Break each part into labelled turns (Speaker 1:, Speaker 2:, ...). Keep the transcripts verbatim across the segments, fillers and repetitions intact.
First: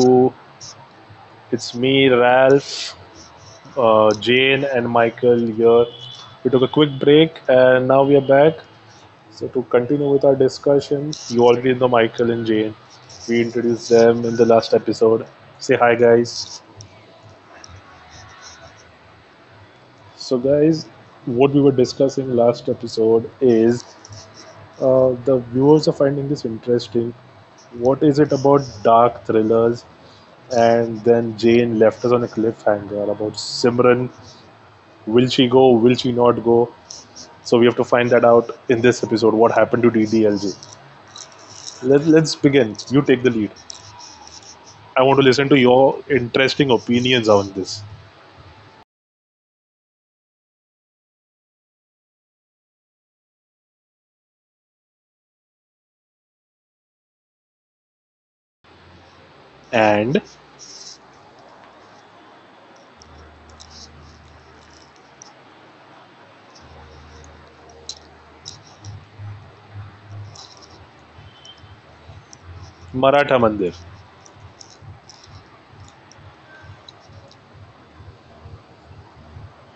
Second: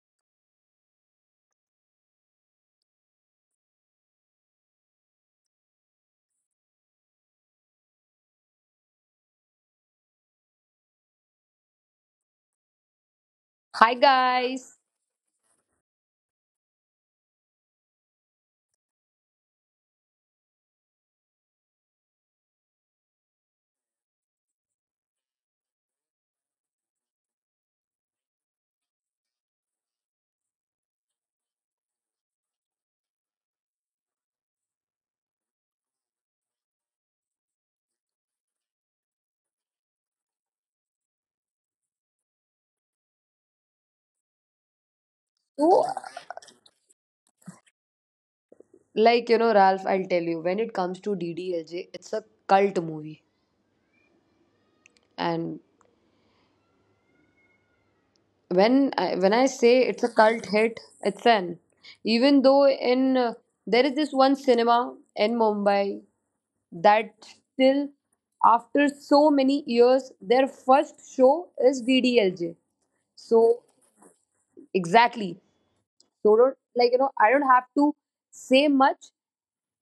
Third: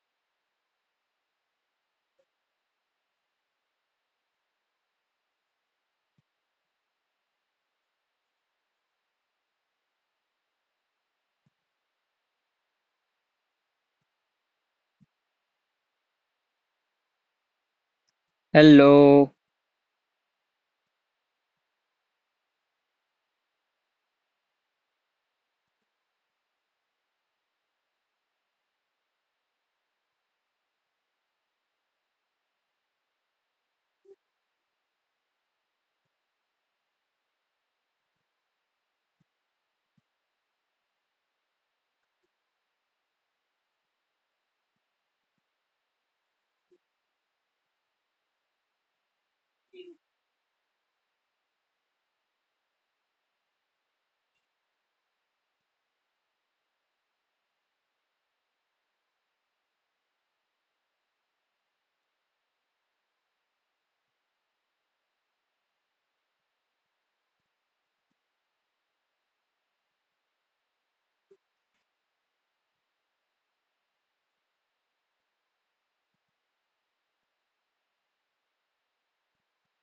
Speaker 1: two. It's me, Ralph, uh, Jane, and Michael here. We took a quick break and now we are back. So, to continue with our discussion, you already know Michael and Jane. We
Speaker 2: Hi
Speaker 1: introduced them in the
Speaker 2: guys.
Speaker 1: last episode. Say hi, guys.
Speaker 3: Hello.
Speaker 1: So, guys, what we were discussing last episode is uh, the viewers are finding this interesting. What is it about dark thrillers? And then Jane left us on a cliffhanger about Simran. Will she go? Will she not go? So we have to find that out in this episode. What happened to D D L J? Let, let's begin. You take the lead. I want to listen to
Speaker 2: So,
Speaker 1: your interesting opinions on this.
Speaker 2: like you know, Ralph, I'll tell you. When it comes to D D L J, it's a cult movie, and when I, when I say it's a
Speaker 1: And
Speaker 2: cult hit, it's an. Even though in uh, there is this one cinema in Mumbai that still, after so many years, their first show is D D L J.
Speaker 1: Maratha
Speaker 2: So
Speaker 1: Mandir.
Speaker 2: exactly. So don't like you know. I don't have to say much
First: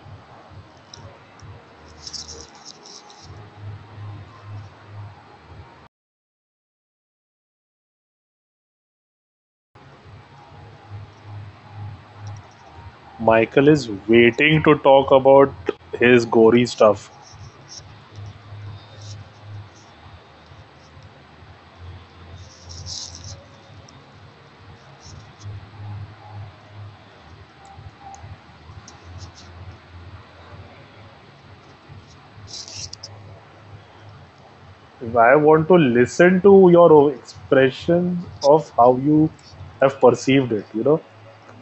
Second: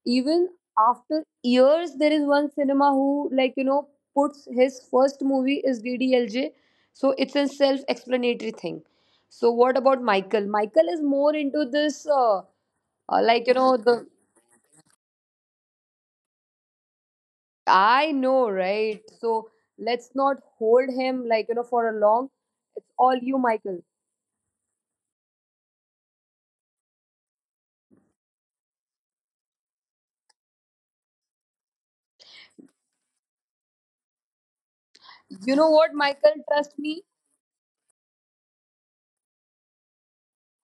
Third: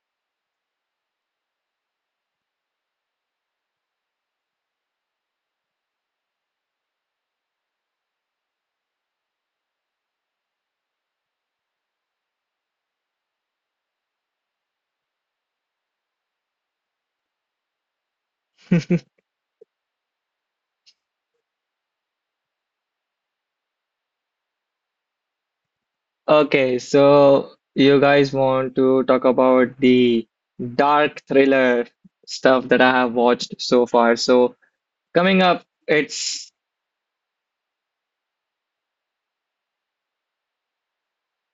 Speaker 2: even after years there is one cinema who like you know puts his first movie is ddlj, so it's a self explanatory thing. So what about michael? Michael is more into this uh, uh, like you
Speaker 1: Michael
Speaker 2: know
Speaker 1: is
Speaker 2: the,
Speaker 1: waiting to talk about his gory stuff.
Speaker 2: I know right? So let's not hold him like you know for a long, it's all you michael.
Speaker 3: Okay, so you guys want to talk about the dark thriller stuff that I have watched so far. So
Speaker 1: I
Speaker 3: coming
Speaker 1: want to
Speaker 3: up,
Speaker 1: listen to
Speaker 2: You
Speaker 3: it's
Speaker 2: know what
Speaker 1: your
Speaker 2: michael, trust me,
Speaker 1: expressions of how you have perceived it. You know,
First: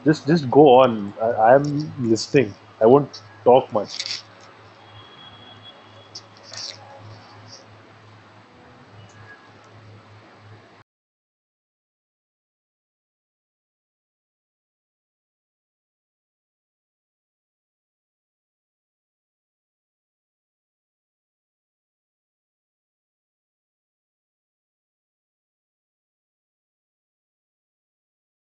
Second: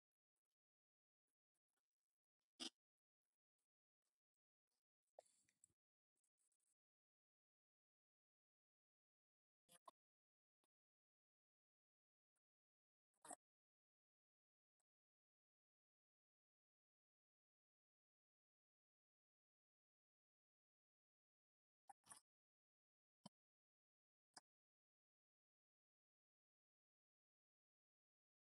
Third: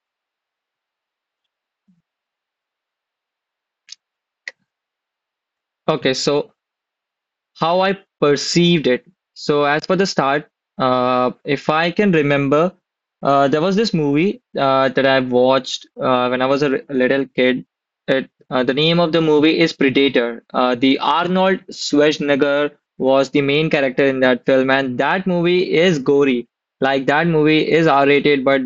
Speaker 1: just just go on. I, I am listening. I won't talk much.
Speaker 3: okay. So how I perceived it. So as for the start, uh, if I can remember, uh, there was this movie uh, that I watched uh, when I was a r- little kid. It, uh, the name of the movie is Predator. Uh, the Arnold Schwarzenegger was the main character in that film, and that movie is gory. Like that movie is R-rated, but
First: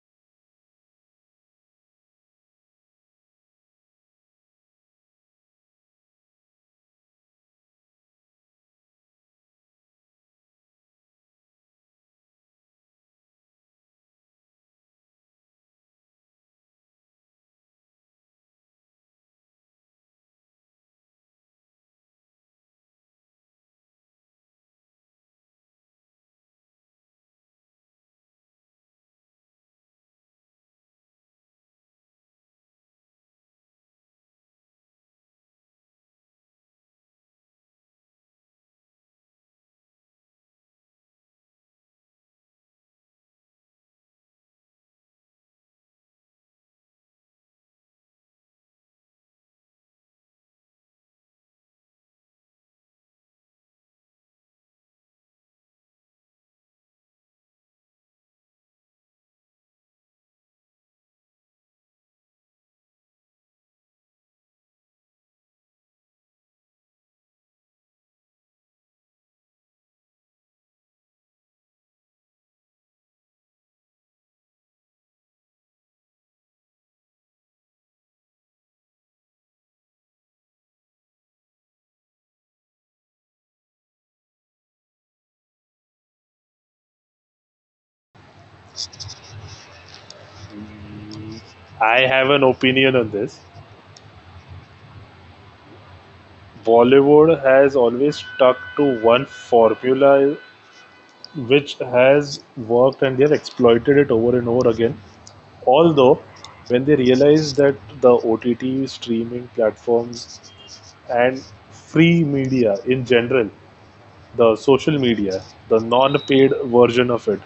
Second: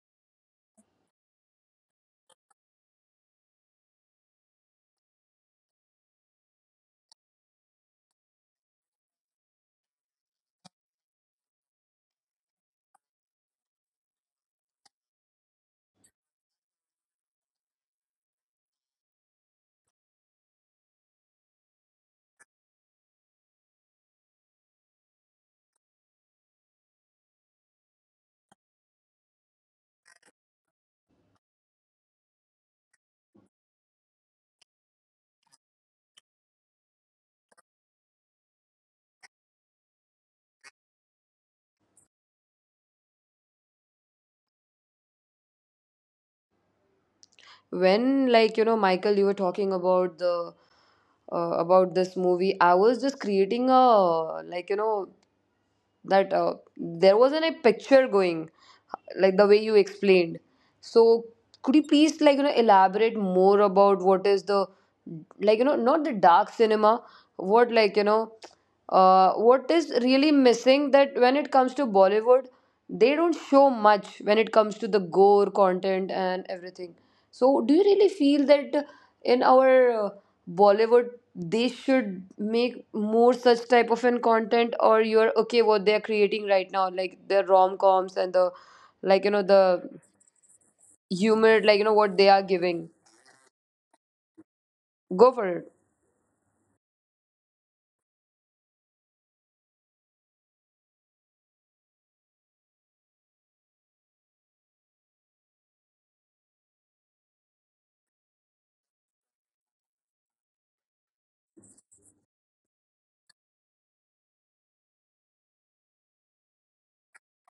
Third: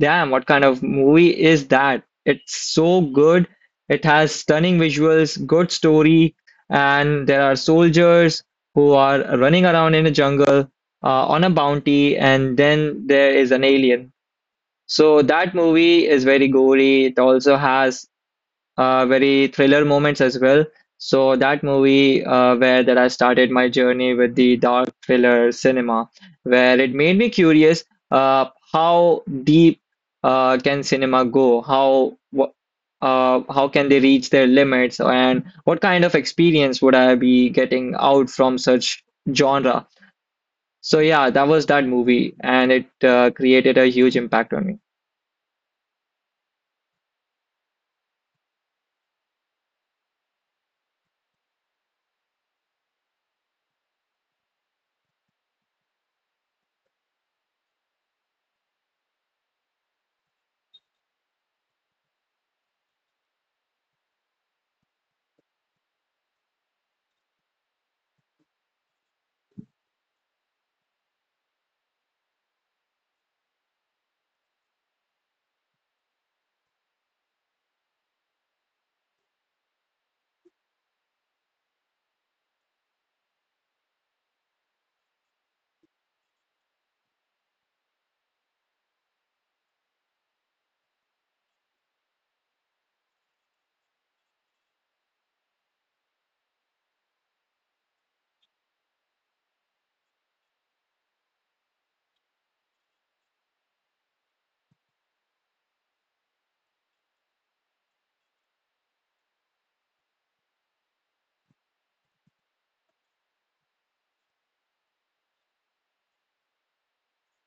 Speaker 3: damn, what kind of movie is that? It's so good. It has stunning visuals, good story, and there are soldiers who are running around in a jungle uh, on a bounty, and then there is an alien. So that movie is very gory. It also has uh, very thriller moments as well. So that movie uh, where that I started my journey with the dark thriller cinema, where it made me curious uh, how deep uh, can cinema go? How wh- uh, how can they reach their limits? And what kind of experience would I be getting out from such genre? So yeah, that was that movie, and it uh, created a huge impact on
Speaker 2: when like you know michael, you were talking about the uh, about this movie, I was just creating a, like you know that uh, there wasn't a picture going like the way you explained. So could you please like you know elaborate more about what is the, like you know not the dark cinema, what, like you know uh, what is really missing that when it comes to bollywood, they don't show much when it comes to the gore content and everything. So do you really feel that in our uh, bollywood they should make more such type of an content, or you're okay what they're creating right now, like the rom-coms and the, like you know the humor, like you know
Speaker 1: I
Speaker 2: what they
Speaker 1: have
Speaker 2: are
Speaker 1: an
Speaker 2: giving?
Speaker 1: opinion on this.
Speaker 2: Go for it.
Speaker 1: Bollywood has always stuck to one formula, which has worked, and they have exploited it over and over again. Although, when they realized that the O T T streaming platforms and free media in general, the social media, the non-paid version of it,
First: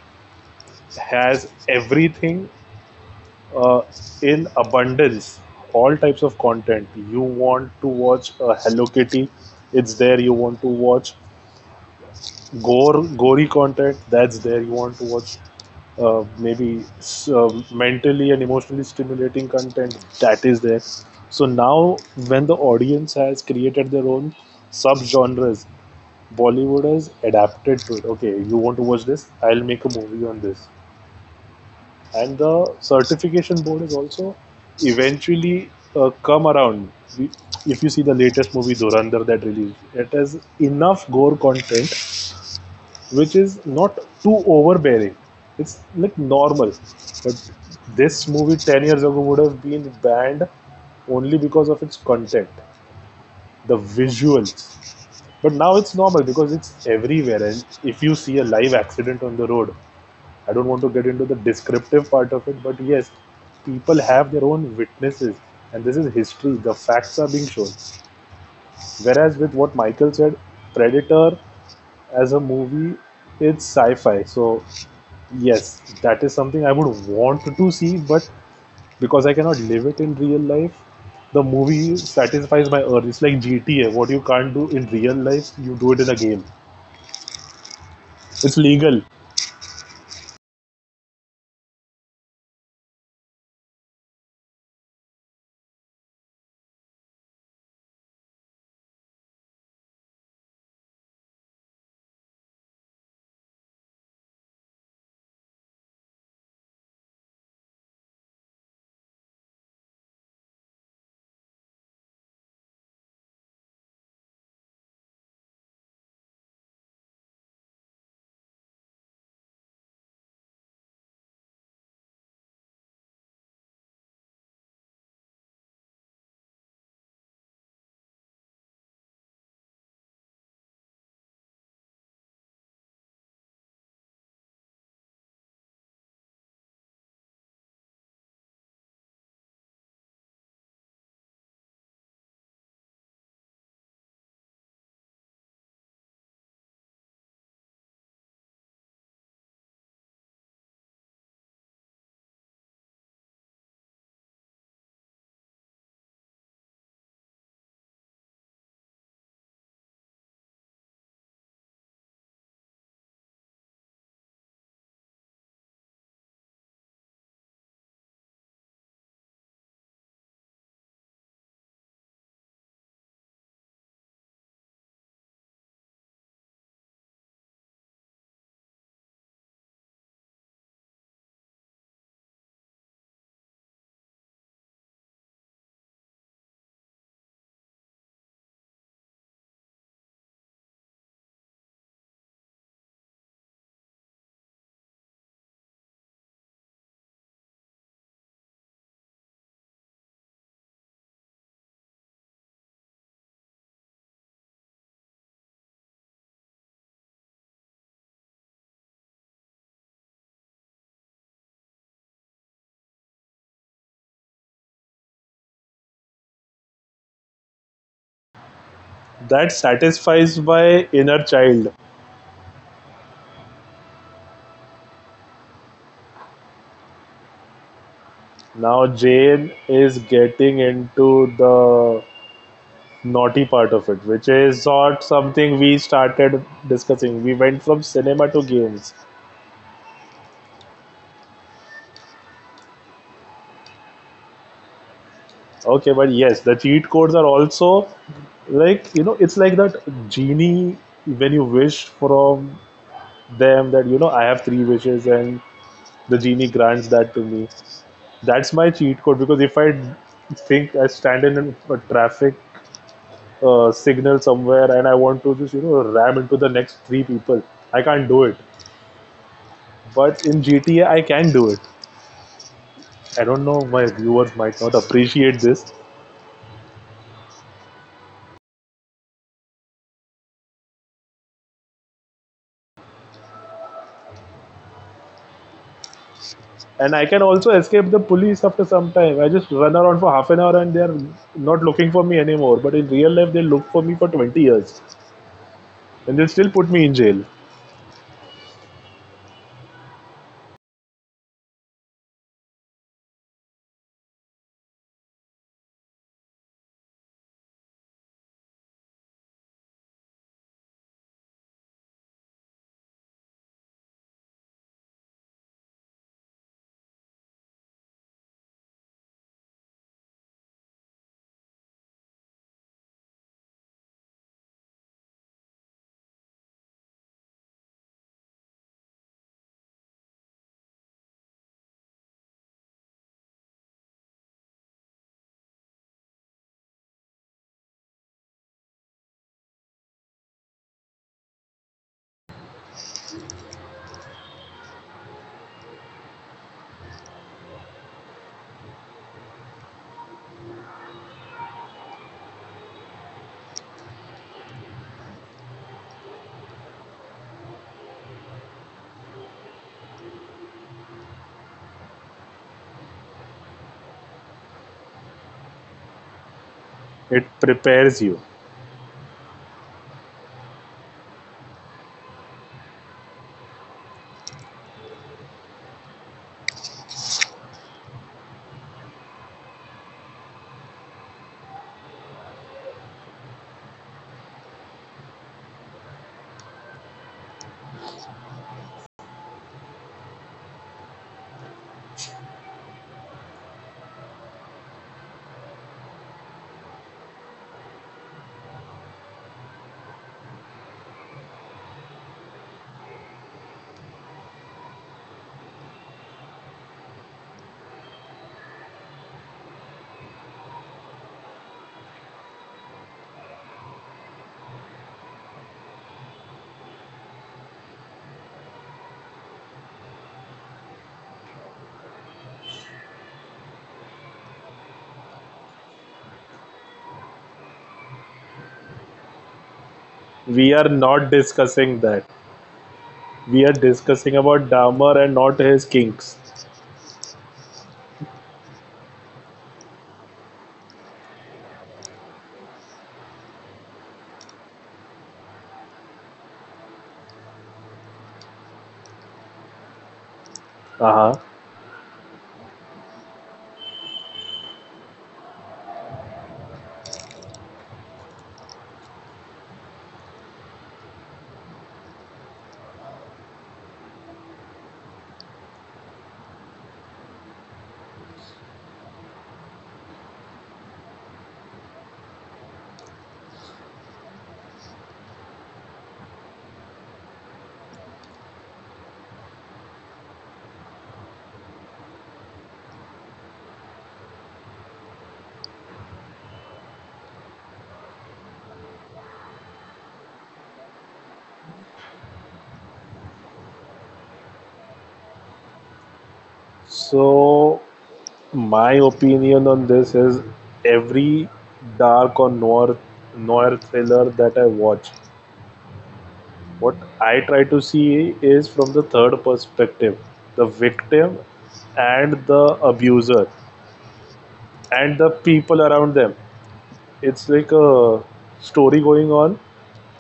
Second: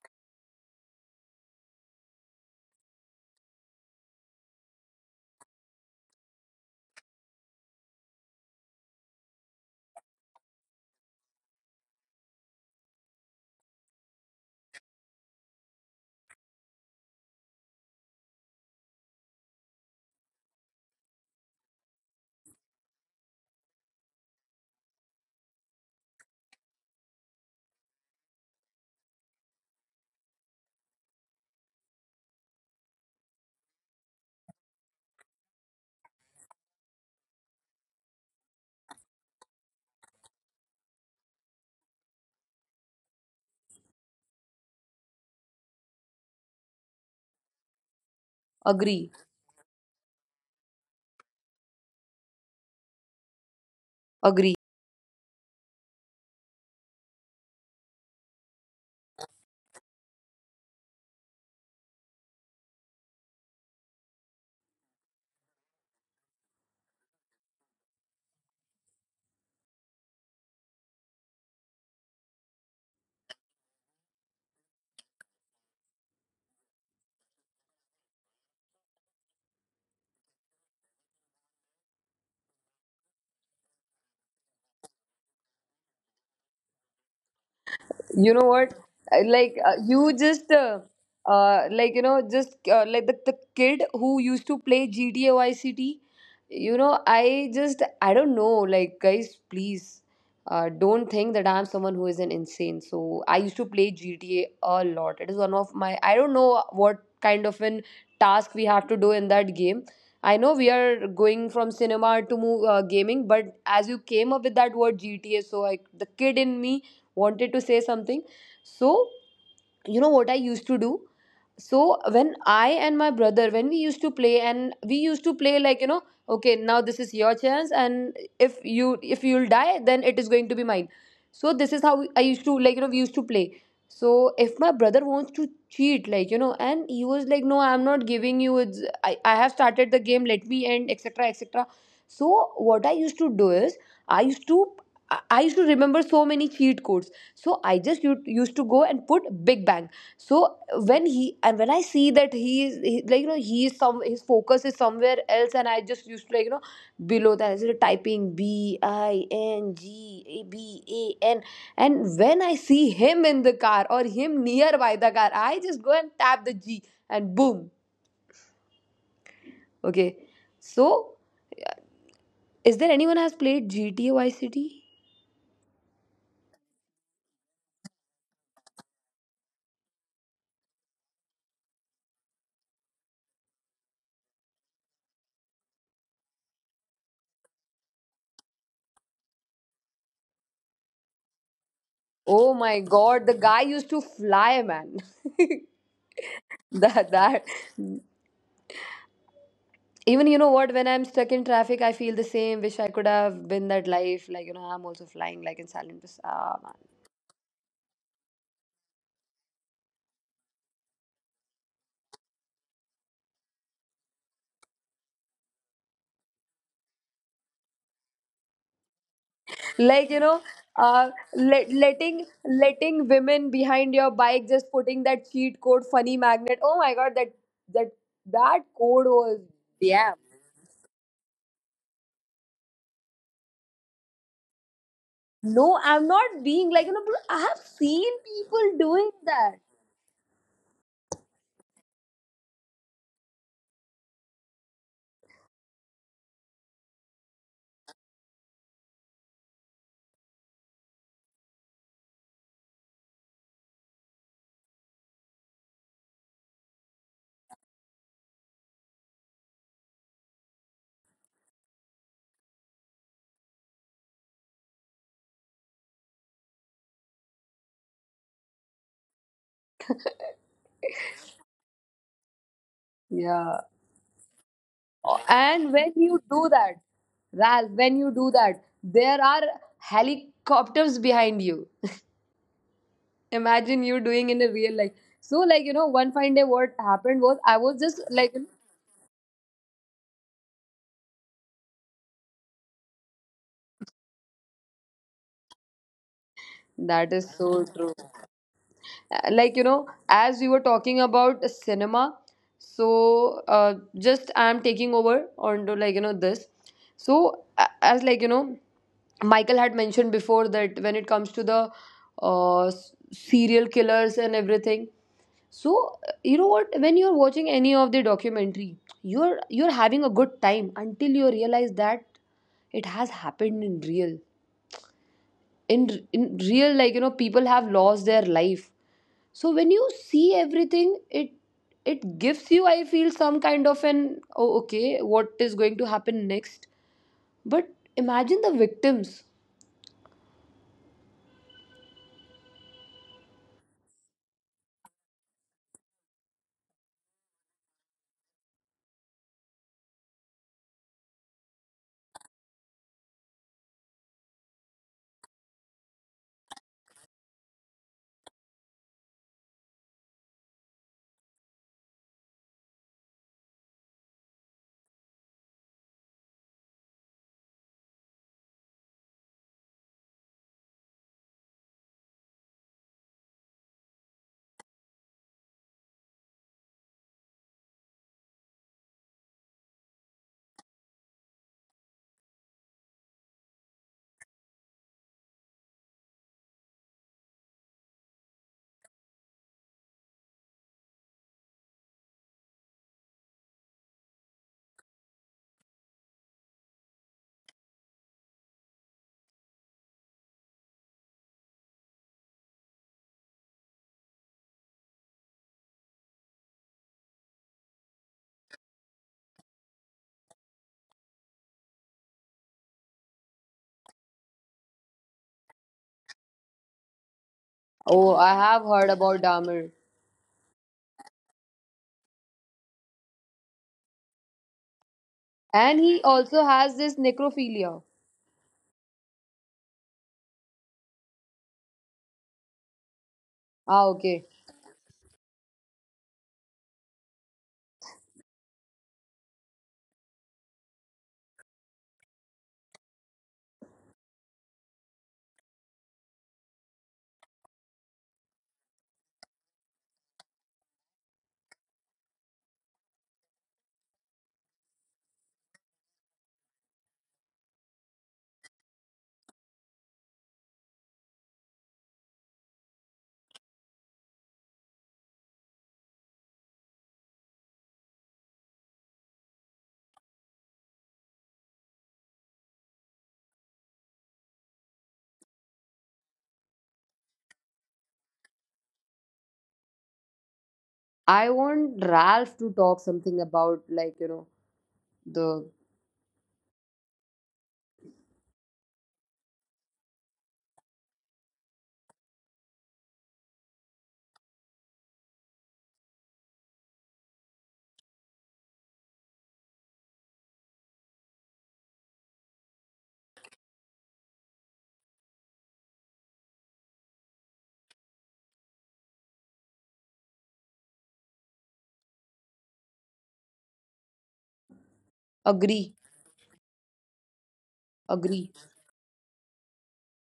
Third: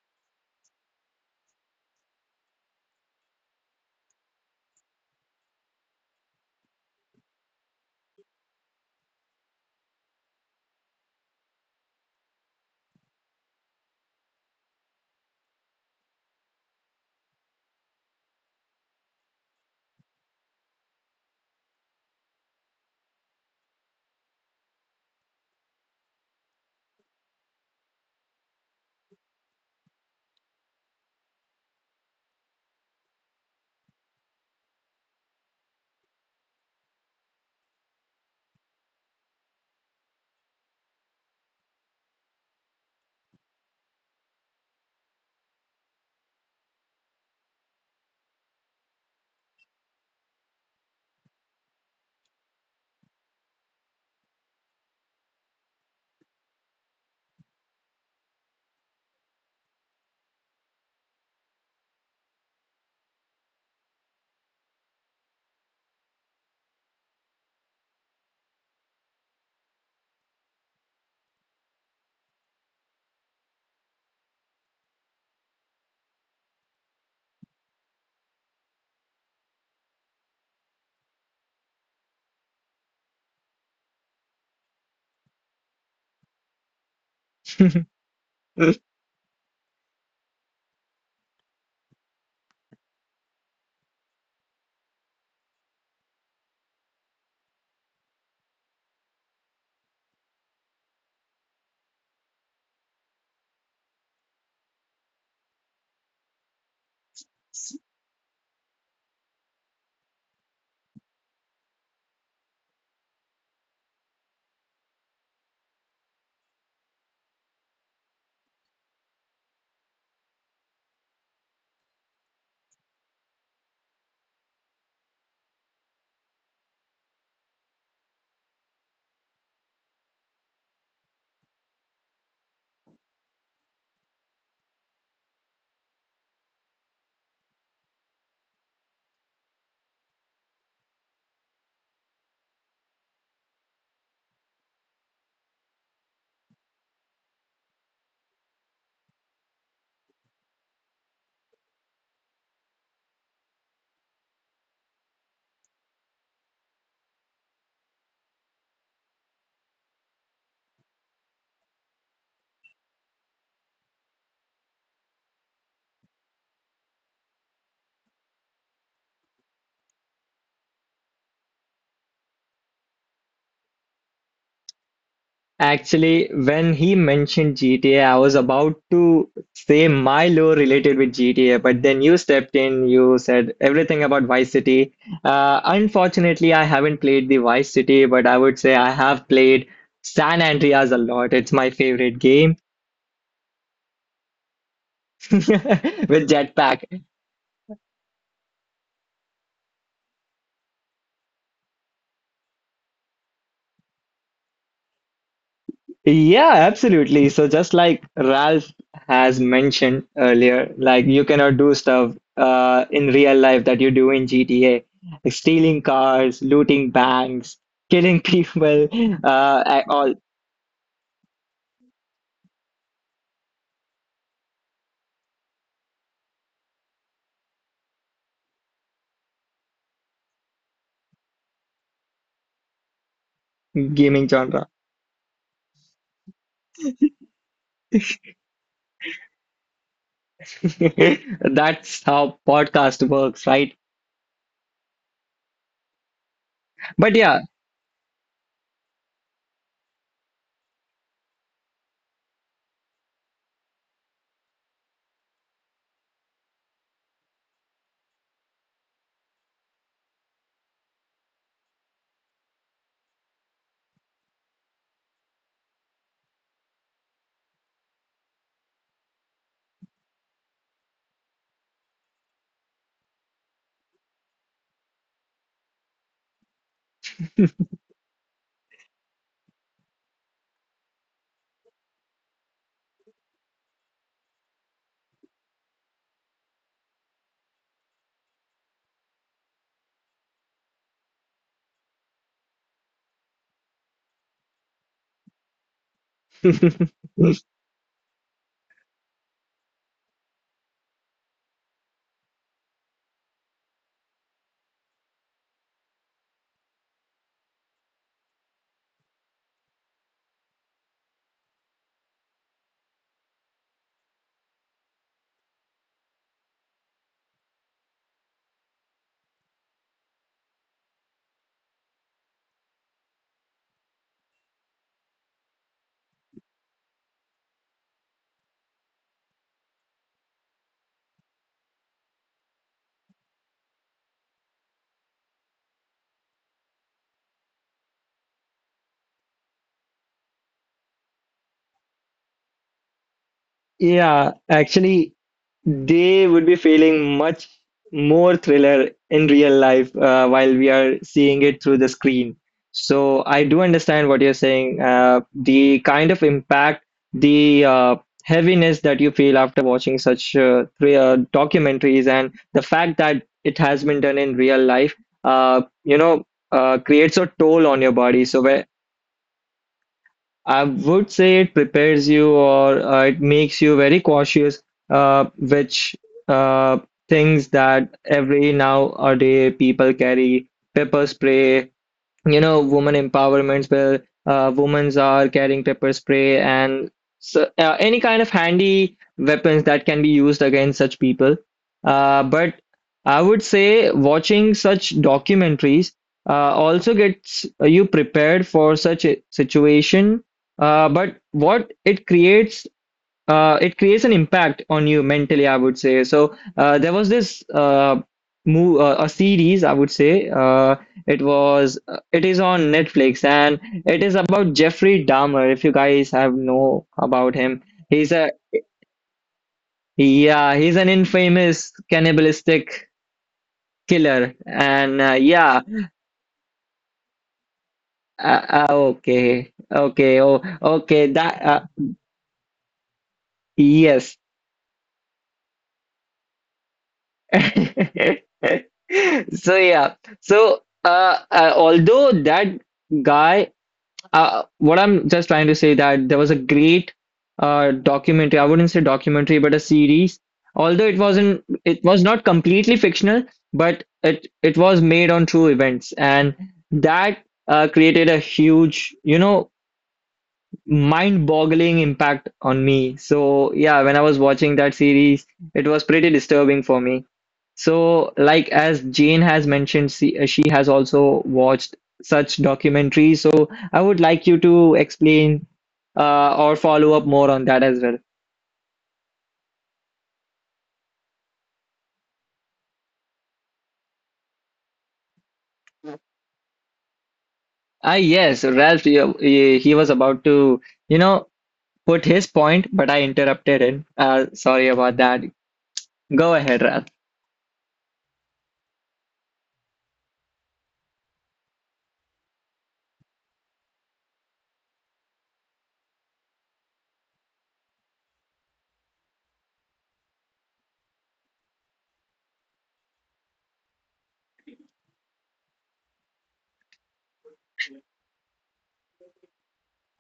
Speaker 1: has everything uh, in abundance. All types of content. You want to watch a Hello Kitty, it's there. You want to watch gore, gory content, that's there. You want to watch uh, maybe uh, mentally and emotionally stimulating content, that is there. So now, when the audience has created their own subgenres, Bollywood has adapted to it. Okay, you want to watch this? I'll make a movie on this. And the certification board is also eventually uh, come around. We- If you see the latest movie Durandar that released, it has enough gore content which is not too overbearing. It's like normal. But this movie ten years
Speaker 2: Agree.
Speaker 1: ago would have been banned only because of its content, the visuals.
Speaker 2: Agree.
Speaker 1: But now it's normal because it's everywhere. And if you see a live accident on the road, I don't want to get into the descriptive part of it, but yes, people have their own witnesses. And this is history. The facts are being shown. Whereas with what Michael said, Predator as a movie, it's sci fi. So, yes, that is something I would want to see, but because I cannot live it in real life, the movie satisfies my urge. It's like G T A. What you can't do in real life, you do it in a game.
Speaker 3: me.
Speaker 2: You know
Speaker 1: It's
Speaker 2: what?
Speaker 1: legal.
Speaker 2: I- like uh, you just uh, uh, like you know just uh, like the, the kid who used to play gta vice city. you know i just I don't know, like guys please, uh, don't think that I'm someone who is an insane. So I used to play gta a a lot, it is one of my, I don't know what kind of an task we have to do in that game. I know we are going from cinema to mo- uh, gaming, but as you came up with that word gta, so like the kid in me wanted to say something. So you know what I used to do? So when I and my brother, when we used to play, and we used to play like you know okay, now this is your chance, and if you if you'll die then it is going to be mine. So this is how I used to like you know we used to play. So if my brother wants to cheat, like you know and he was like no, I'm not giving you it's i, I have started the game, let me end, etc etc. So what I used to do is, i used to i I used to remember so many cheat codes. So I just u- used to go and put big bang. So when he and when I see that he is he, like you know he is, some, his focus is somewhere else, and I just used to like you know below that I started typing b I n g a b a n, and when I see him in the car or him nearby the car, I just go and tap the g, and boom. Okay. So is there anyone has played gta vice city?
Speaker 3: Actually, when he mentioned G T A, I was about to say my lore related with G T A, but then you stepped in, you said everything about Vice City. Uh, unfortunately, I haven't played the Vice City, but I would say I have played San Andreas a lot. It's
Speaker 2: Oh
Speaker 3: my
Speaker 2: my
Speaker 3: favorite
Speaker 2: god, the
Speaker 3: game
Speaker 2: guy used to fly man. that
Speaker 3: with
Speaker 2: that
Speaker 3: Jetpack.
Speaker 2: even you know what, when I'm stuck in traffic I feel the same, wish I could have been that life, like you know I'm also flying like in silent Pers- ah man.
Speaker 3: Yeah, absolutely. So just like Ralph has mentioned earlier, like you cannot do stuff uh, in real life that you do in G T A, like stealing cars, looting banks, killing people,
Speaker 2: like you
Speaker 1: That
Speaker 3: uh,
Speaker 2: know
Speaker 3: at all
Speaker 2: uh
Speaker 1: satisfies
Speaker 2: let,
Speaker 1: my inner
Speaker 2: letting
Speaker 1: child.
Speaker 2: letting women behind your bike, just putting that cheat code funny magnet, oh my god, that that that code was.
Speaker 1: Now
Speaker 2: Yeah.
Speaker 1: Jane is getting into the naughty part of it,
Speaker 3: gaming
Speaker 1: which
Speaker 3: genre.
Speaker 1: is
Speaker 2: No,
Speaker 1: not
Speaker 2: I'm not
Speaker 1: something we
Speaker 2: being like you know bro,
Speaker 1: started
Speaker 2: I have
Speaker 1: discussing.
Speaker 2: seen
Speaker 1: We went from
Speaker 2: people doing
Speaker 1: cinema to
Speaker 2: that.
Speaker 1: games.
Speaker 3: That's how podcast works, right?
Speaker 1: Okay, but yes, the cheat
Speaker 3: But
Speaker 1: codes are
Speaker 3: yeah,
Speaker 1: also, like you know, it's like that genie when you wish from them that you know I have three wishes and the genie grants that to me. That's my cheat code because if I think I stand in a traffic uh, signal somewhere and I want to just you know ram into the next three people. I can't do it. But in G T A, I can do it. I don't
Speaker 2: Yeah.
Speaker 1: know. My viewers might not
Speaker 2: Oh,
Speaker 1: appreciate this.
Speaker 2: and when you do that Ralph, when you do that there are helicopters behind you, imagine you doing in a real life. So, like, you know, one fine day, what
Speaker 1: And I can
Speaker 2: happened
Speaker 1: also
Speaker 2: was I
Speaker 1: escape
Speaker 2: was
Speaker 1: the
Speaker 2: just
Speaker 1: police
Speaker 2: like, you
Speaker 1: after some time. I just run around for half an hour and they're not looking for me anymore. But in real life, they look for me for twenty years and they'll still put me in
Speaker 2: know,
Speaker 1: jail.
Speaker 2: that is so true. Uh, Like, you know, as we were talking about cinema, so uh, just I'm taking over onto like, you know, this. So, a- as like, you know, Michael had mentioned before that when it comes to the uh, s- serial killers and everything, so you know what, when you're watching any of the documentary, you're you're having a good time until you realize that it has happened in real, in in real, like you know people have lost their life. So when you see everything, it it gives you, I feel some kind of an oh okay, what is going to happen next? But imagine the victims.
Speaker 3: yeah, actually, they would be feeling much more thriller in real life uh, while we are seeing it through the screen. So I do understand what you're saying. Uh, the kind of impact, the uh, heaviness that you feel after watching such uh, three, uh, documentaries, and the fact that it has been done in real life, uh, you know, uh, creates a
Speaker 1: It
Speaker 3: toll on your
Speaker 1: prepares
Speaker 3: body.
Speaker 1: you.
Speaker 3: So I would say it prepares you or uh, it makes you very cautious, uh, which uh, things that every nowadays people carry pepper spray, you know, women empowerments where uh, women are carrying pepper spray and so, uh, any kind of handy weapons that can be used against such people. Uh, but I would say watching such documentaries uh, also gets you prepared for such a situation. Uh, but what it creates, uh, it creates an impact on you mentally, I would say. So uh, there was this uh, move, uh, a series, I would say. Uh, it was, uh, it is on Netflix, and it is about Jeffrey Dahmer. If you guys have know about him,
Speaker 2: Oh,
Speaker 3: he's
Speaker 2: I
Speaker 3: a
Speaker 2: have heard about dahmer.
Speaker 3: yeah, he's an infamous cannibalistic killer, and uh, yeah,
Speaker 2: And he also has this necrophilia.
Speaker 3: uh, uh, okay, okay, oh,
Speaker 1: We are
Speaker 3: okay,
Speaker 1: not
Speaker 3: that uh,
Speaker 1: discussing that. We are
Speaker 2: Ah
Speaker 3: yes.
Speaker 2: okay.
Speaker 1: discussing about Dahmer and not his kinks.
Speaker 3: So yeah, so uh, uh, although that guy, uh, what I'm just trying to say that there was a great uh, documentary. I wouldn't say documentary, but a series. Although it
Speaker 1: Uh huh.
Speaker 3: wasn't, it was not completely fictional, but it it was made on true events, and that uh, created a huge, you know, mind-boggling impact on me. So yeah, when I was watching that series, it was pretty disturbing for me. So like as Jane has mentioned, she, uh, she has also watched such documentaries. So I would like you to explain uh, or follow up more on that as well.
Speaker 2: I want Ralph to talk something about like you know the.
Speaker 3: Ah yes, Ralph, he, he he was about to, you know, put his point, but I interrupted him. Uh, sorry about that. Go ahead, Ralph.
Speaker 1: So my opinion on this is every dark or noir noir thriller that I watch, what I try to see is from the third perspective, the victim and the abuser and the people
Speaker 2: Agree,
Speaker 1: around them. It's like a
Speaker 2: agree,
Speaker 1: story going on,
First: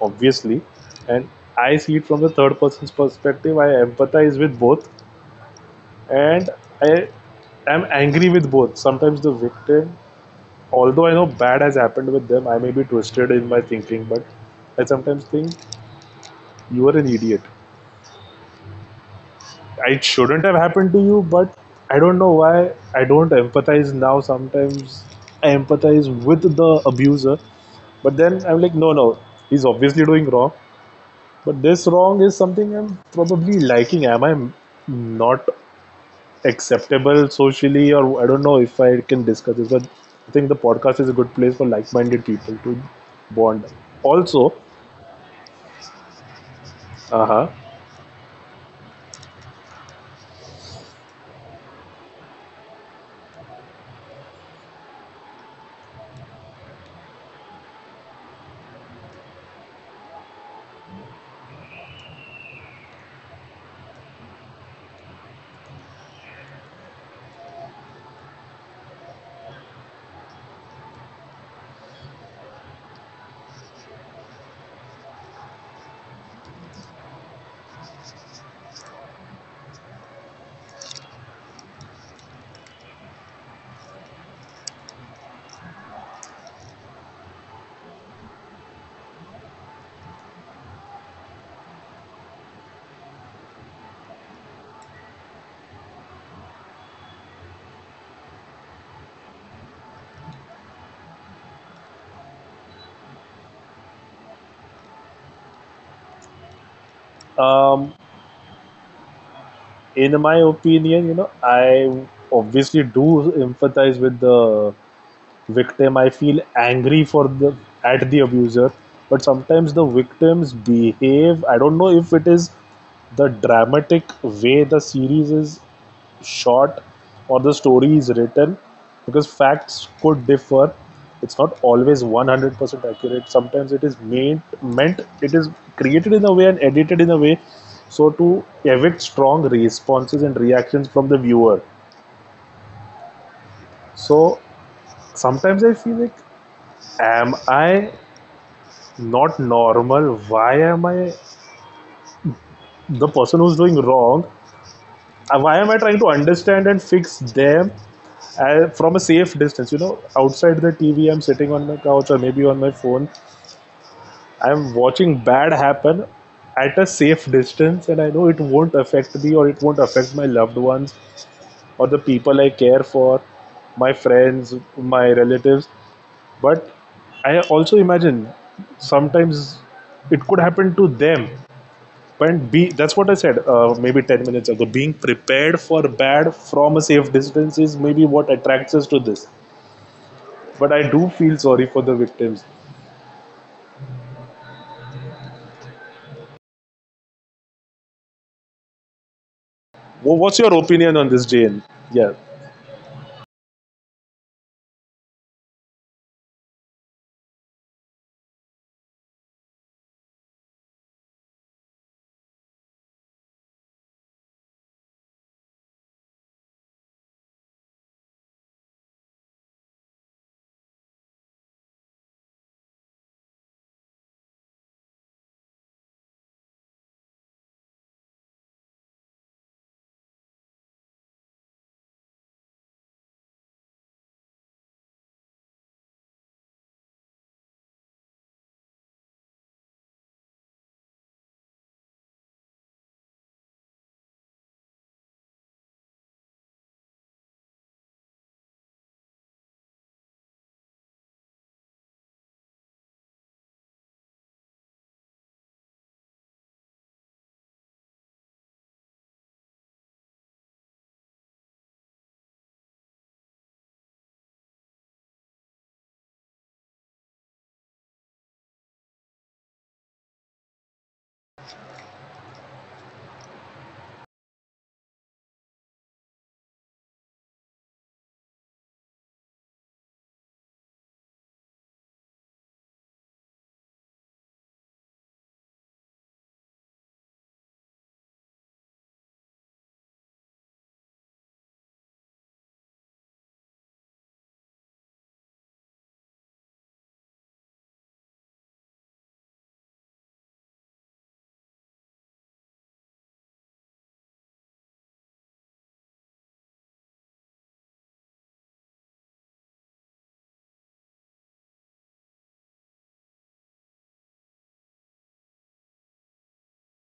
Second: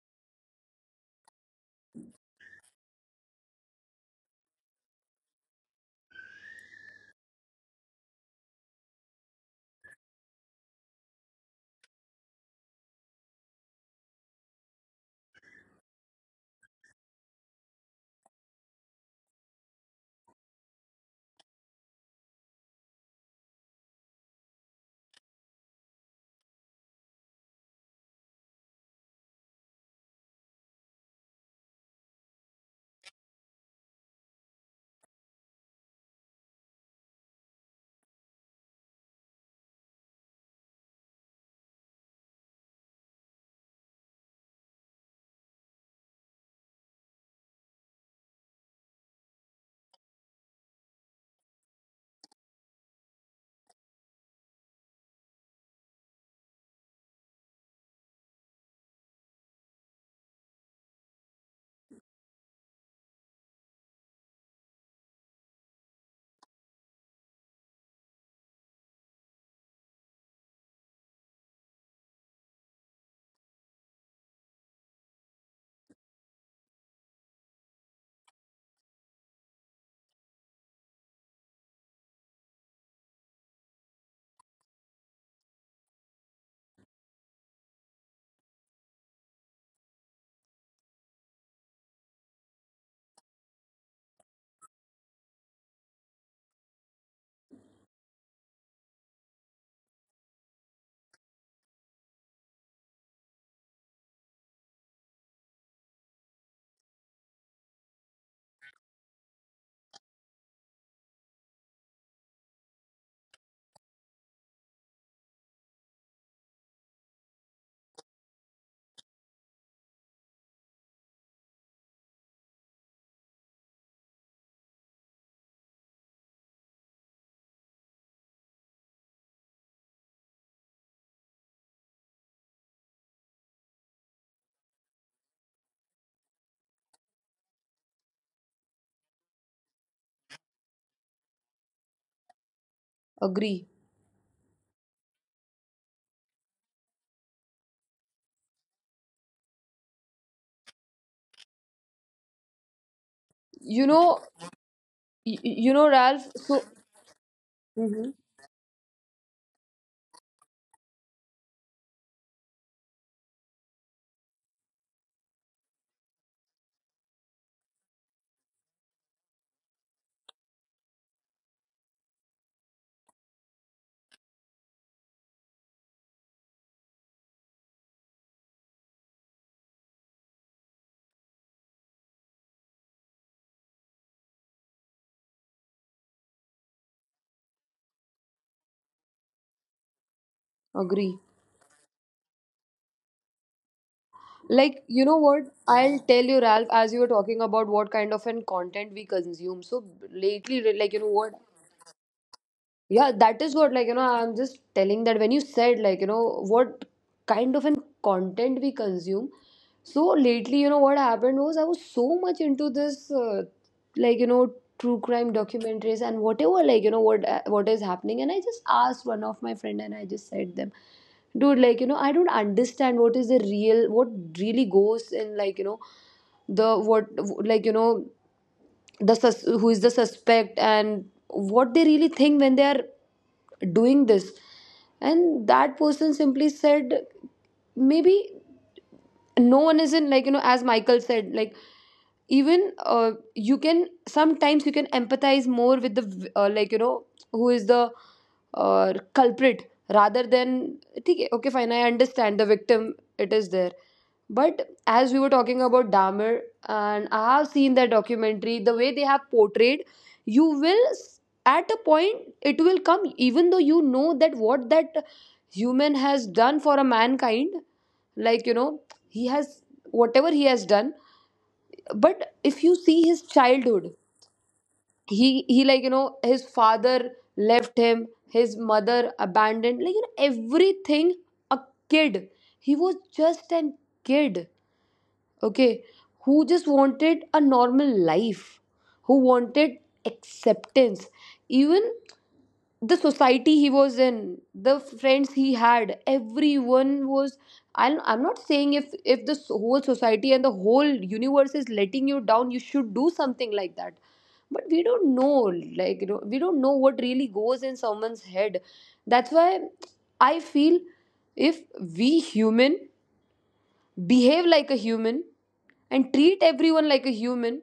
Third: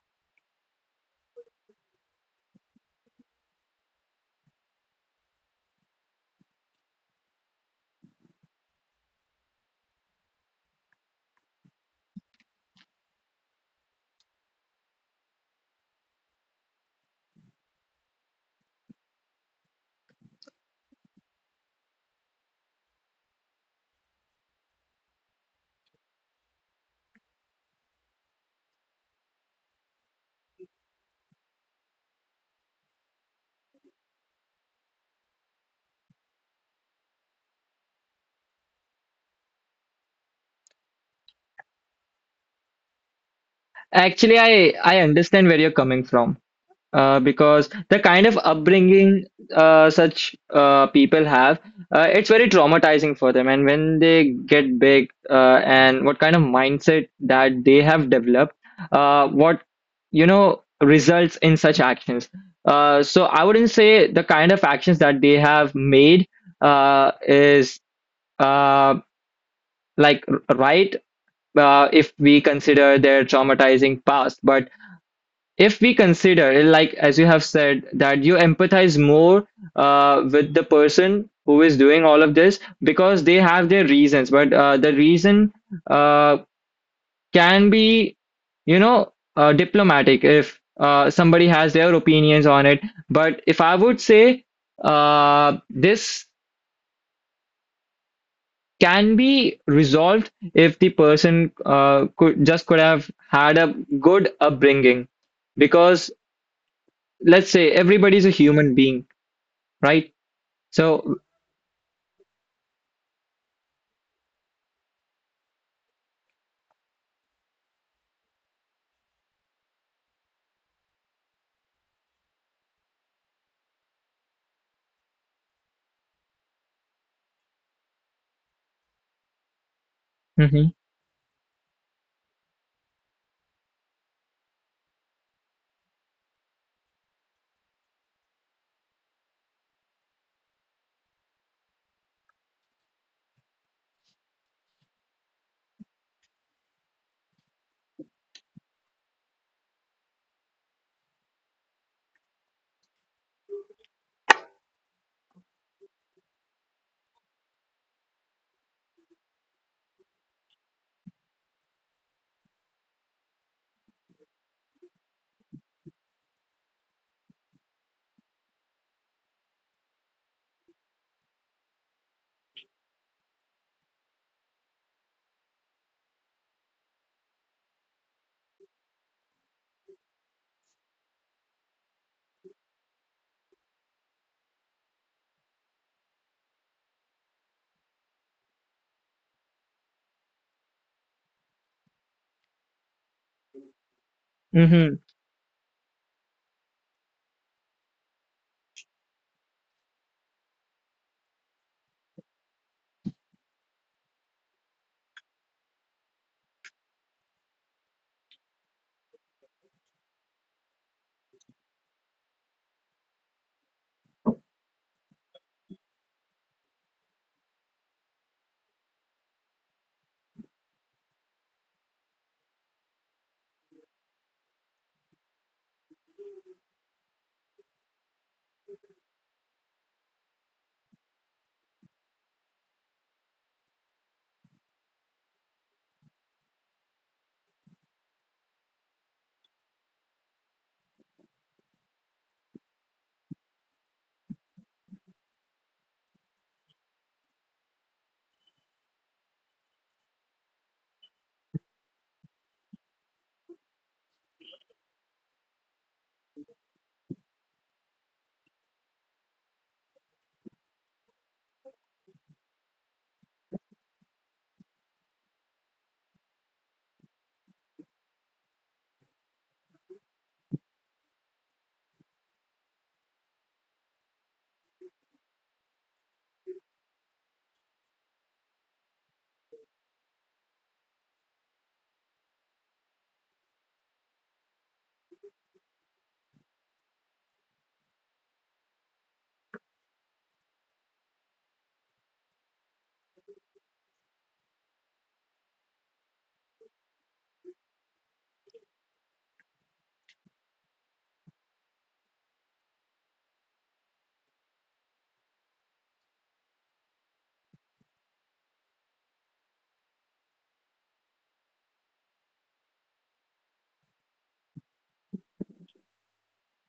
Speaker 1: obviously, and I see it from the third person's perspective. I empathize with both, and I am angry with both. Sometimes the victim, although I know bad has happened with them, I may be twisted in my thinking, but I sometimes think you are an idiot. It shouldn't have happened to you, but I don't know why I don't empathize now. Sometimes I empathize with the abuser, but then I'm like, no, no, he's obviously doing wrong. But this wrong is something I'm probably liking. Am I not acceptable socially? Or I don't know if I can discuss this, but I think the podcast is a good place for like-minded people to bond also.
Speaker 3: Actually, I I understand where you're coming from. Uh,
Speaker 1: Uh-huh.
Speaker 3: because the kind of upbringing uh, such uh, people have, uh, it's very traumatizing for them. And when they get big, uh, and what kind of mindset that they have developed, uh, what you know results in such actions. Uh, so I wouldn't say the kind of actions that they have made uh, is, uh, like r- right uh, if we consider their traumatizing past, but if we consider like as you have said that you empathize more uh, with the person who is doing all of this because they have their reasons, but uh, the reason uh, can be, you know, uh, diplomatic if uh, somebody has their opinions on it. But if I would say uh, this can be resolved if the person uh, could just could have had a good upbringing, because let's
Speaker 1: Um,
Speaker 3: say everybody's a human being,
Speaker 1: in my
Speaker 3: right?
Speaker 1: opinion, you know,
Speaker 3: So,
Speaker 1: I obviously do empathize with the victim. I feel angry for the, at the abuser, but sometimes the victims behave, I don't know if it is the dramatic way the series is shot or the story is written, because facts could differ.
Speaker 3: mhm,
Speaker 1: It's not always one hundred percent accurate. Sometimes it is made, meant, it is created in a way and edited in a way, so to evict strong responses and reactions from the viewer.
Speaker 2: agree.
Speaker 1: So sometimes I feel like, am I not normal? Why am I the
Speaker 2: You
Speaker 1: person who's
Speaker 2: know,
Speaker 1: doing wrong?
Speaker 2: y- y- you know
Speaker 1: Uh, Why
Speaker 2: Ralph.
Speaker 1: am I trying
Speaker 2: So.
Speaker 1: to understand and fix
Speaker 2: Mhm.
Speaker 1: them uh, from a safe distance? You know, outside the T V, I'm sitting on my couch or maybe on my phone. I'm watching bad happen at a safe distance, and I know it won't affect me or it won't affect my loved ones or the people I care for, my friends, my relatives. But I also imagine sometimes it could happen to them. And be that's what I said uh, maybe ten minutes ago. Being prepared for bad from a safe distance is maybe what attracts us to this.
Speaker 2: Agree.
Speaker 1: But I do feel sorry for the victims.
Speaker 2: Like you know what? I'll
Speaker 3: mhm.
Speaker 2: tell you, Ralph. As you were talking about what kind of an content we consume. So lately,
Speaker 1: Wha-
Speaker 2: like you
Speaker 1: What's
Speaker 2: know
Speaker 1: your
Speaker 2: what?
Speaker 1: opinion on this, Jane? Yeah.
Speaker 2: Yeah, that is what, like, you know, I'm just telling that when you said, like, you know, what kind of an content we consume. So lately, you know, what happened was I was so much into this, uh, like, you know, true crime documentaries and whatever, like, you know, what uh, what is happening. And I just asked one of my friend and I just said them, dude, like, you know, I don't understand what is the real, what really goes in, like, you know, the what like you know the sus- who is the suspect and what they really think when they are doing this. And that person simply said maybe no one is in, like you know as michael said, like even uh, you can sometimes you can empathize more with the uh, like you know who is the uh, culprit, rather than okay okay fine, I understand the victim, it is there. But as we were talking about Dahmer, and I have seen that documentary, the way they have portrayed, you will, s- at a point, it will come, even though you know that what that human has done for a mankind, like, you know, he has, whatever he has done. But if you see his childhood, he, he like, you know, his father left him, his mother abandoned, like, you know, everything, a kid. He was just an kid, okay, who just wanted a normal life, who wanted acceptance. Even the society he was in, the friends he had, everyone was, i'm, I'm not saying if if the whole society and the whole universe is letting you down you should do something like that, but we don't know, like you know, we don't know what really goes in someone's head. That's why I feel if we human behave like a human and treat everyone like a human,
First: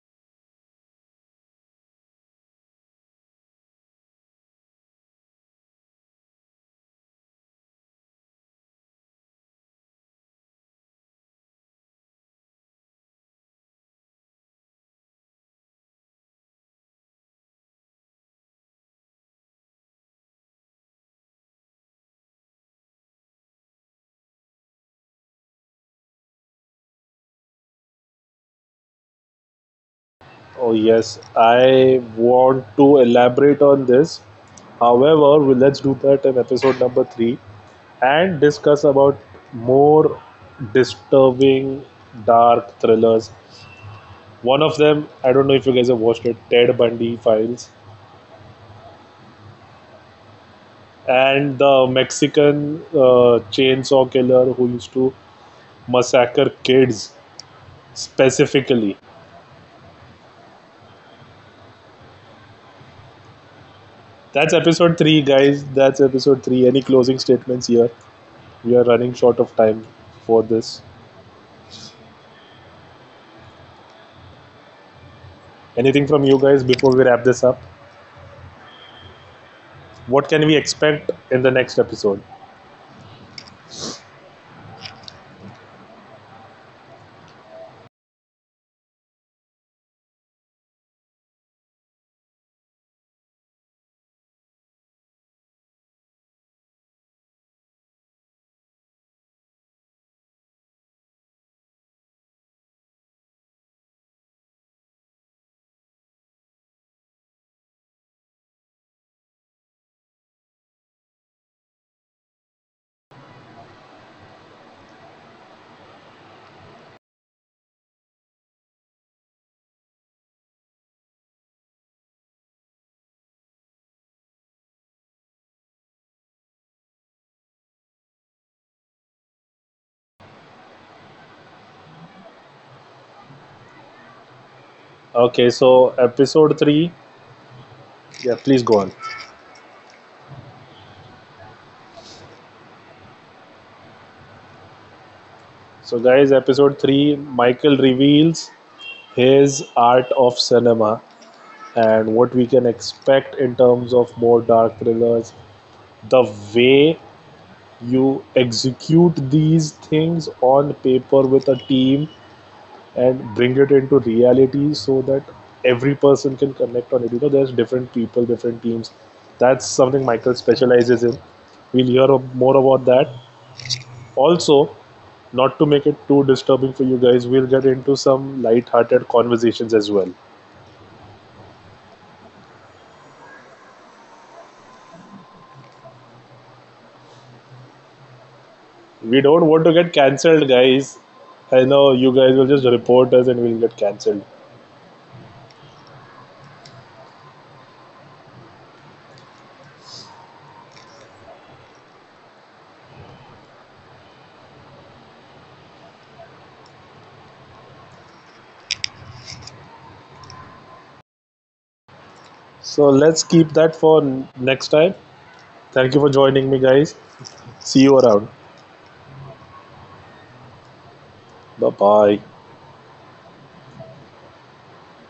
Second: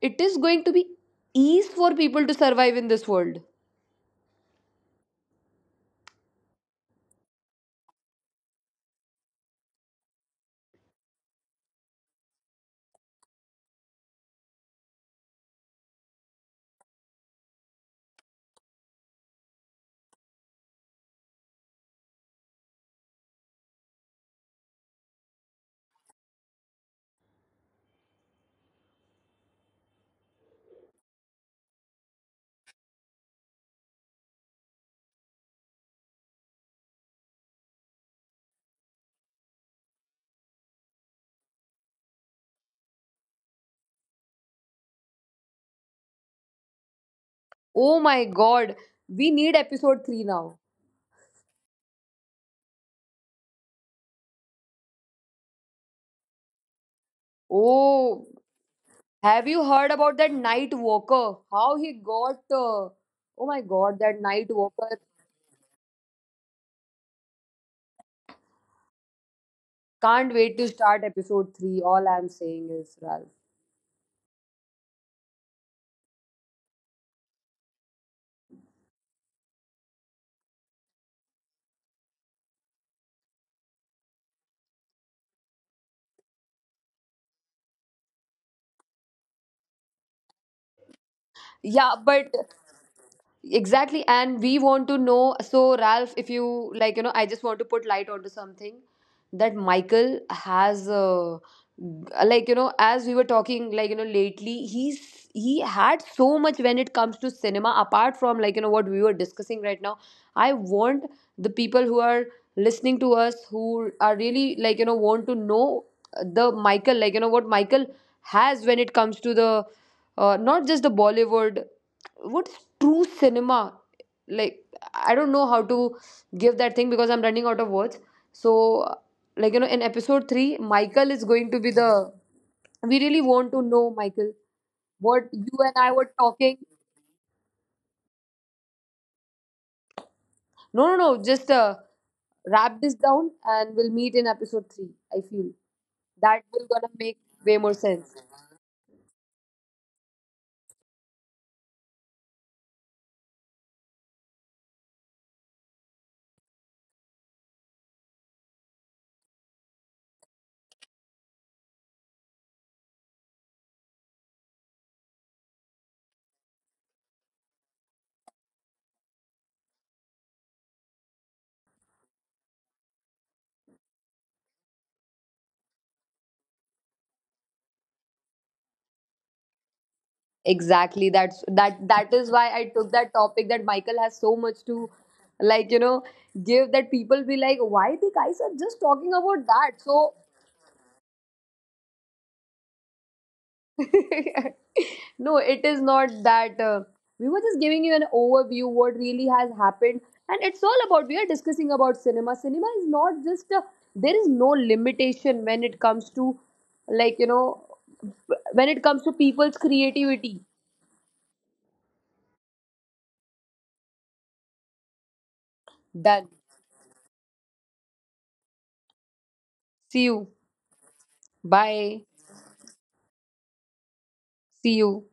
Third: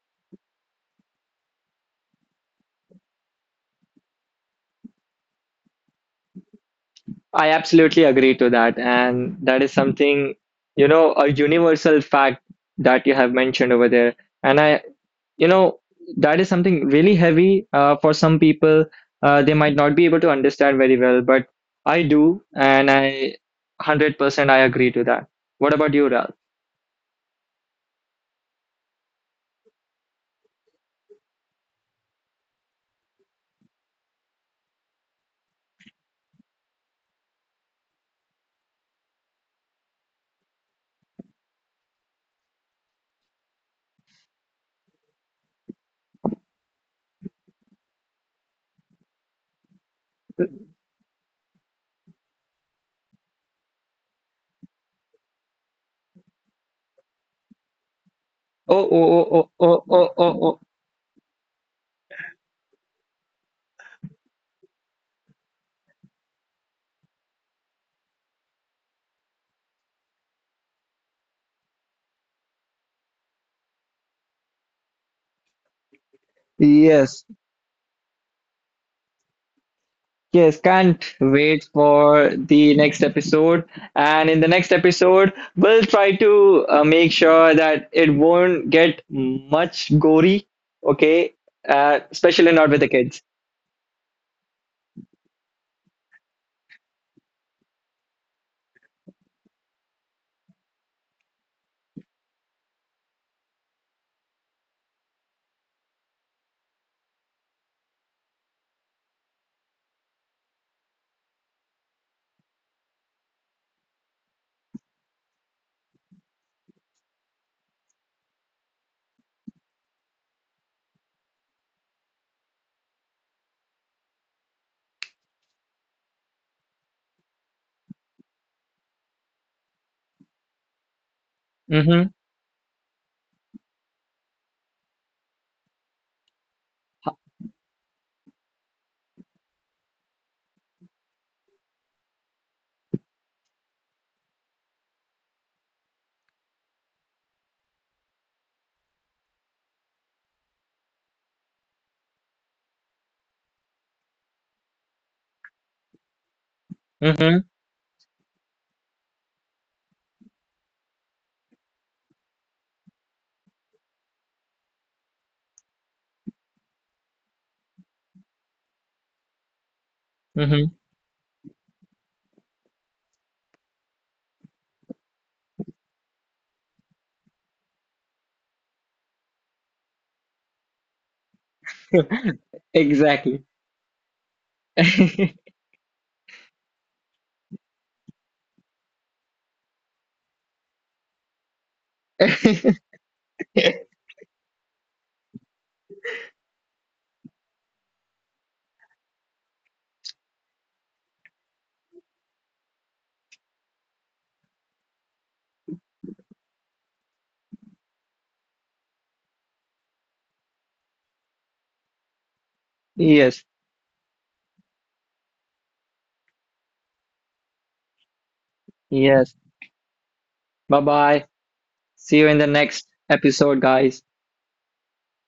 Speaker 2: it is going to be ease for people to survive in this world.
Speaker 3: I absolutely agree to that. And that is something, you know, a universal fact that you have mentioned over there. And I, you know, that is something really heavy uh, for some people. Uh, they might not be able to understand very well, but I do. And I one hundred percent I agree to that. What about you, Ralph?
Speaker 1: Oh, yes. I want to elaborate on this. However, we- let's do that in episode number three and discuss about more disturbing dark thrillers. One of them, I don't know if you guys have watched it, Ted Bundy Files.
Speaker 2: Oh my god, we need episode three now.
Speaker 1: And the Mexican uh, chainsaw killer who used to massacre kids
Speaker 2: Oh,
Speaker 3: Oh,
Speaker 1: specifically.
Speaker 3: oh, oh, oh,
Speaker 2: have you
Speaker 3: oh,
Speaker 2: heard
Speaker 3: oh,
Speaker 2: about
Speaker 3: oh,
Speaker 2: that
Speaker 3: oh.
Speaker 2: night walker? How he got. Uh, oh my god, that night
Speaker 1: That's episode
Speaker 2: walker.
Speaker 1: three, guys. That's episode three. Any closing statements here? We are running short of time
Speaker 2: Can't
Speaker 1: for
Speaker 2: wait to
Speaker 1: this.
Speaker 2: start episode three. All I'm saying is, Ralph.
Speaker 1: Anything from you guys before we
Speaker 3: Yes,
Speaker 1: wrap this up? What
Speaker 3: yes,
Speaker 1: can we
Speaker 3: can't
Speaker 1: expect in the
Speaker 3: wait
Speaker 1: next
Speaker 3: for
Speaker 1: episode?
Speaker 3: the next episode. And in the next episode, we'll try to uh, make sure that it won't get much gory, okay? Uh,
Speaker 2: Yeah, but
Speaker 3: especially not with the kids.
Speaker 2: exactly, and we want to know. So, Ralph, if you like, you know, I just want to put light onto something that Michael has, uh, like, you know, as we were talking, like, you know, lately, he's he had so much when it comes to cinema. Apart from like, you know, what we were discussing right now, I want the people who are listening to us who are really like, you know, want to know the Michael, like, you know, what Michael has when it comes to the uh, not just the Bollywood, what's true cinema, like I don't know how to give that thing because I'm running out of words. So like you know in episode three michael is going to be the,
Speaker 3: Mm-hmm,
Speaker 2: we really want to know michael what
Speaker 1: Okay,
Speaker 2: you and I
Speaker 1: so
Speaker 2: were talking.
Speaker 1: episode three. Yeah, please go on.
Speaker 2: No no no, just uh, wrap this down and we'll meet in episode three I feel
Speaker 1: So, guys,
Speaker 2: that will
Speaker 1: episode
Speaker 2: gonna
Speaker 1: three,
Speaker 2: make way more
Speaker 1: Michael
Speaker 2: sense.
Speaker 1: reveals his art of cinema and what we can expect in terms of more dark thrillers, the way you execute these things on paper with a team and bring it into reality so that every person can connect on it. You know, there's different people, different teams. That's something Michael
Speaker 3: mm-hmm,
Speaker 1: specializes in. We'll hear more about that also. Not to make it too disturbing for you guys, we'll get into some light-hearted conversations as well.
Speaker 2: Exactly, that's that that
Speaker 3: mm-hmm.
Speaker 2: is why I took that
Speaker 3: Exactly.
Speaker 2: topic, that michael has so much to like you know give. That people be like why the guys are just talking
Speaker 1: We
Speaker 2: about
Speaker 1: don't want to
Speaker 2: that.
Speaker 1: get
Speaker 2: So.
Speaker 1: cancelled, guys. I know you guys will just report us and we'll get cancelled.
Speaker 2: No it is not that, uh, we were just giving you an overview what really has happened, and it's all about, we are discussing about cinema, cinema is not just a, there is no limitation when it comes to like you know when it comes to people's creativity.
Speaker 1: So let's
Speaker 3: Yes,
Speaker 1: keep that for next time. Thank you for
Speaker 2: Done.
Speaker 1: joining me, guys. See you around.
Speaker 3: yes.
Speaker 2: See you.
Speaker 3: Bye-bye.
Speaker 1: Bye
Speaker 3: See
Speaker 2: Bye.
Speaker 3: you
Speaker 1: bye.
Speaker 3: in the next episode, guys.
Speaker 2: See you.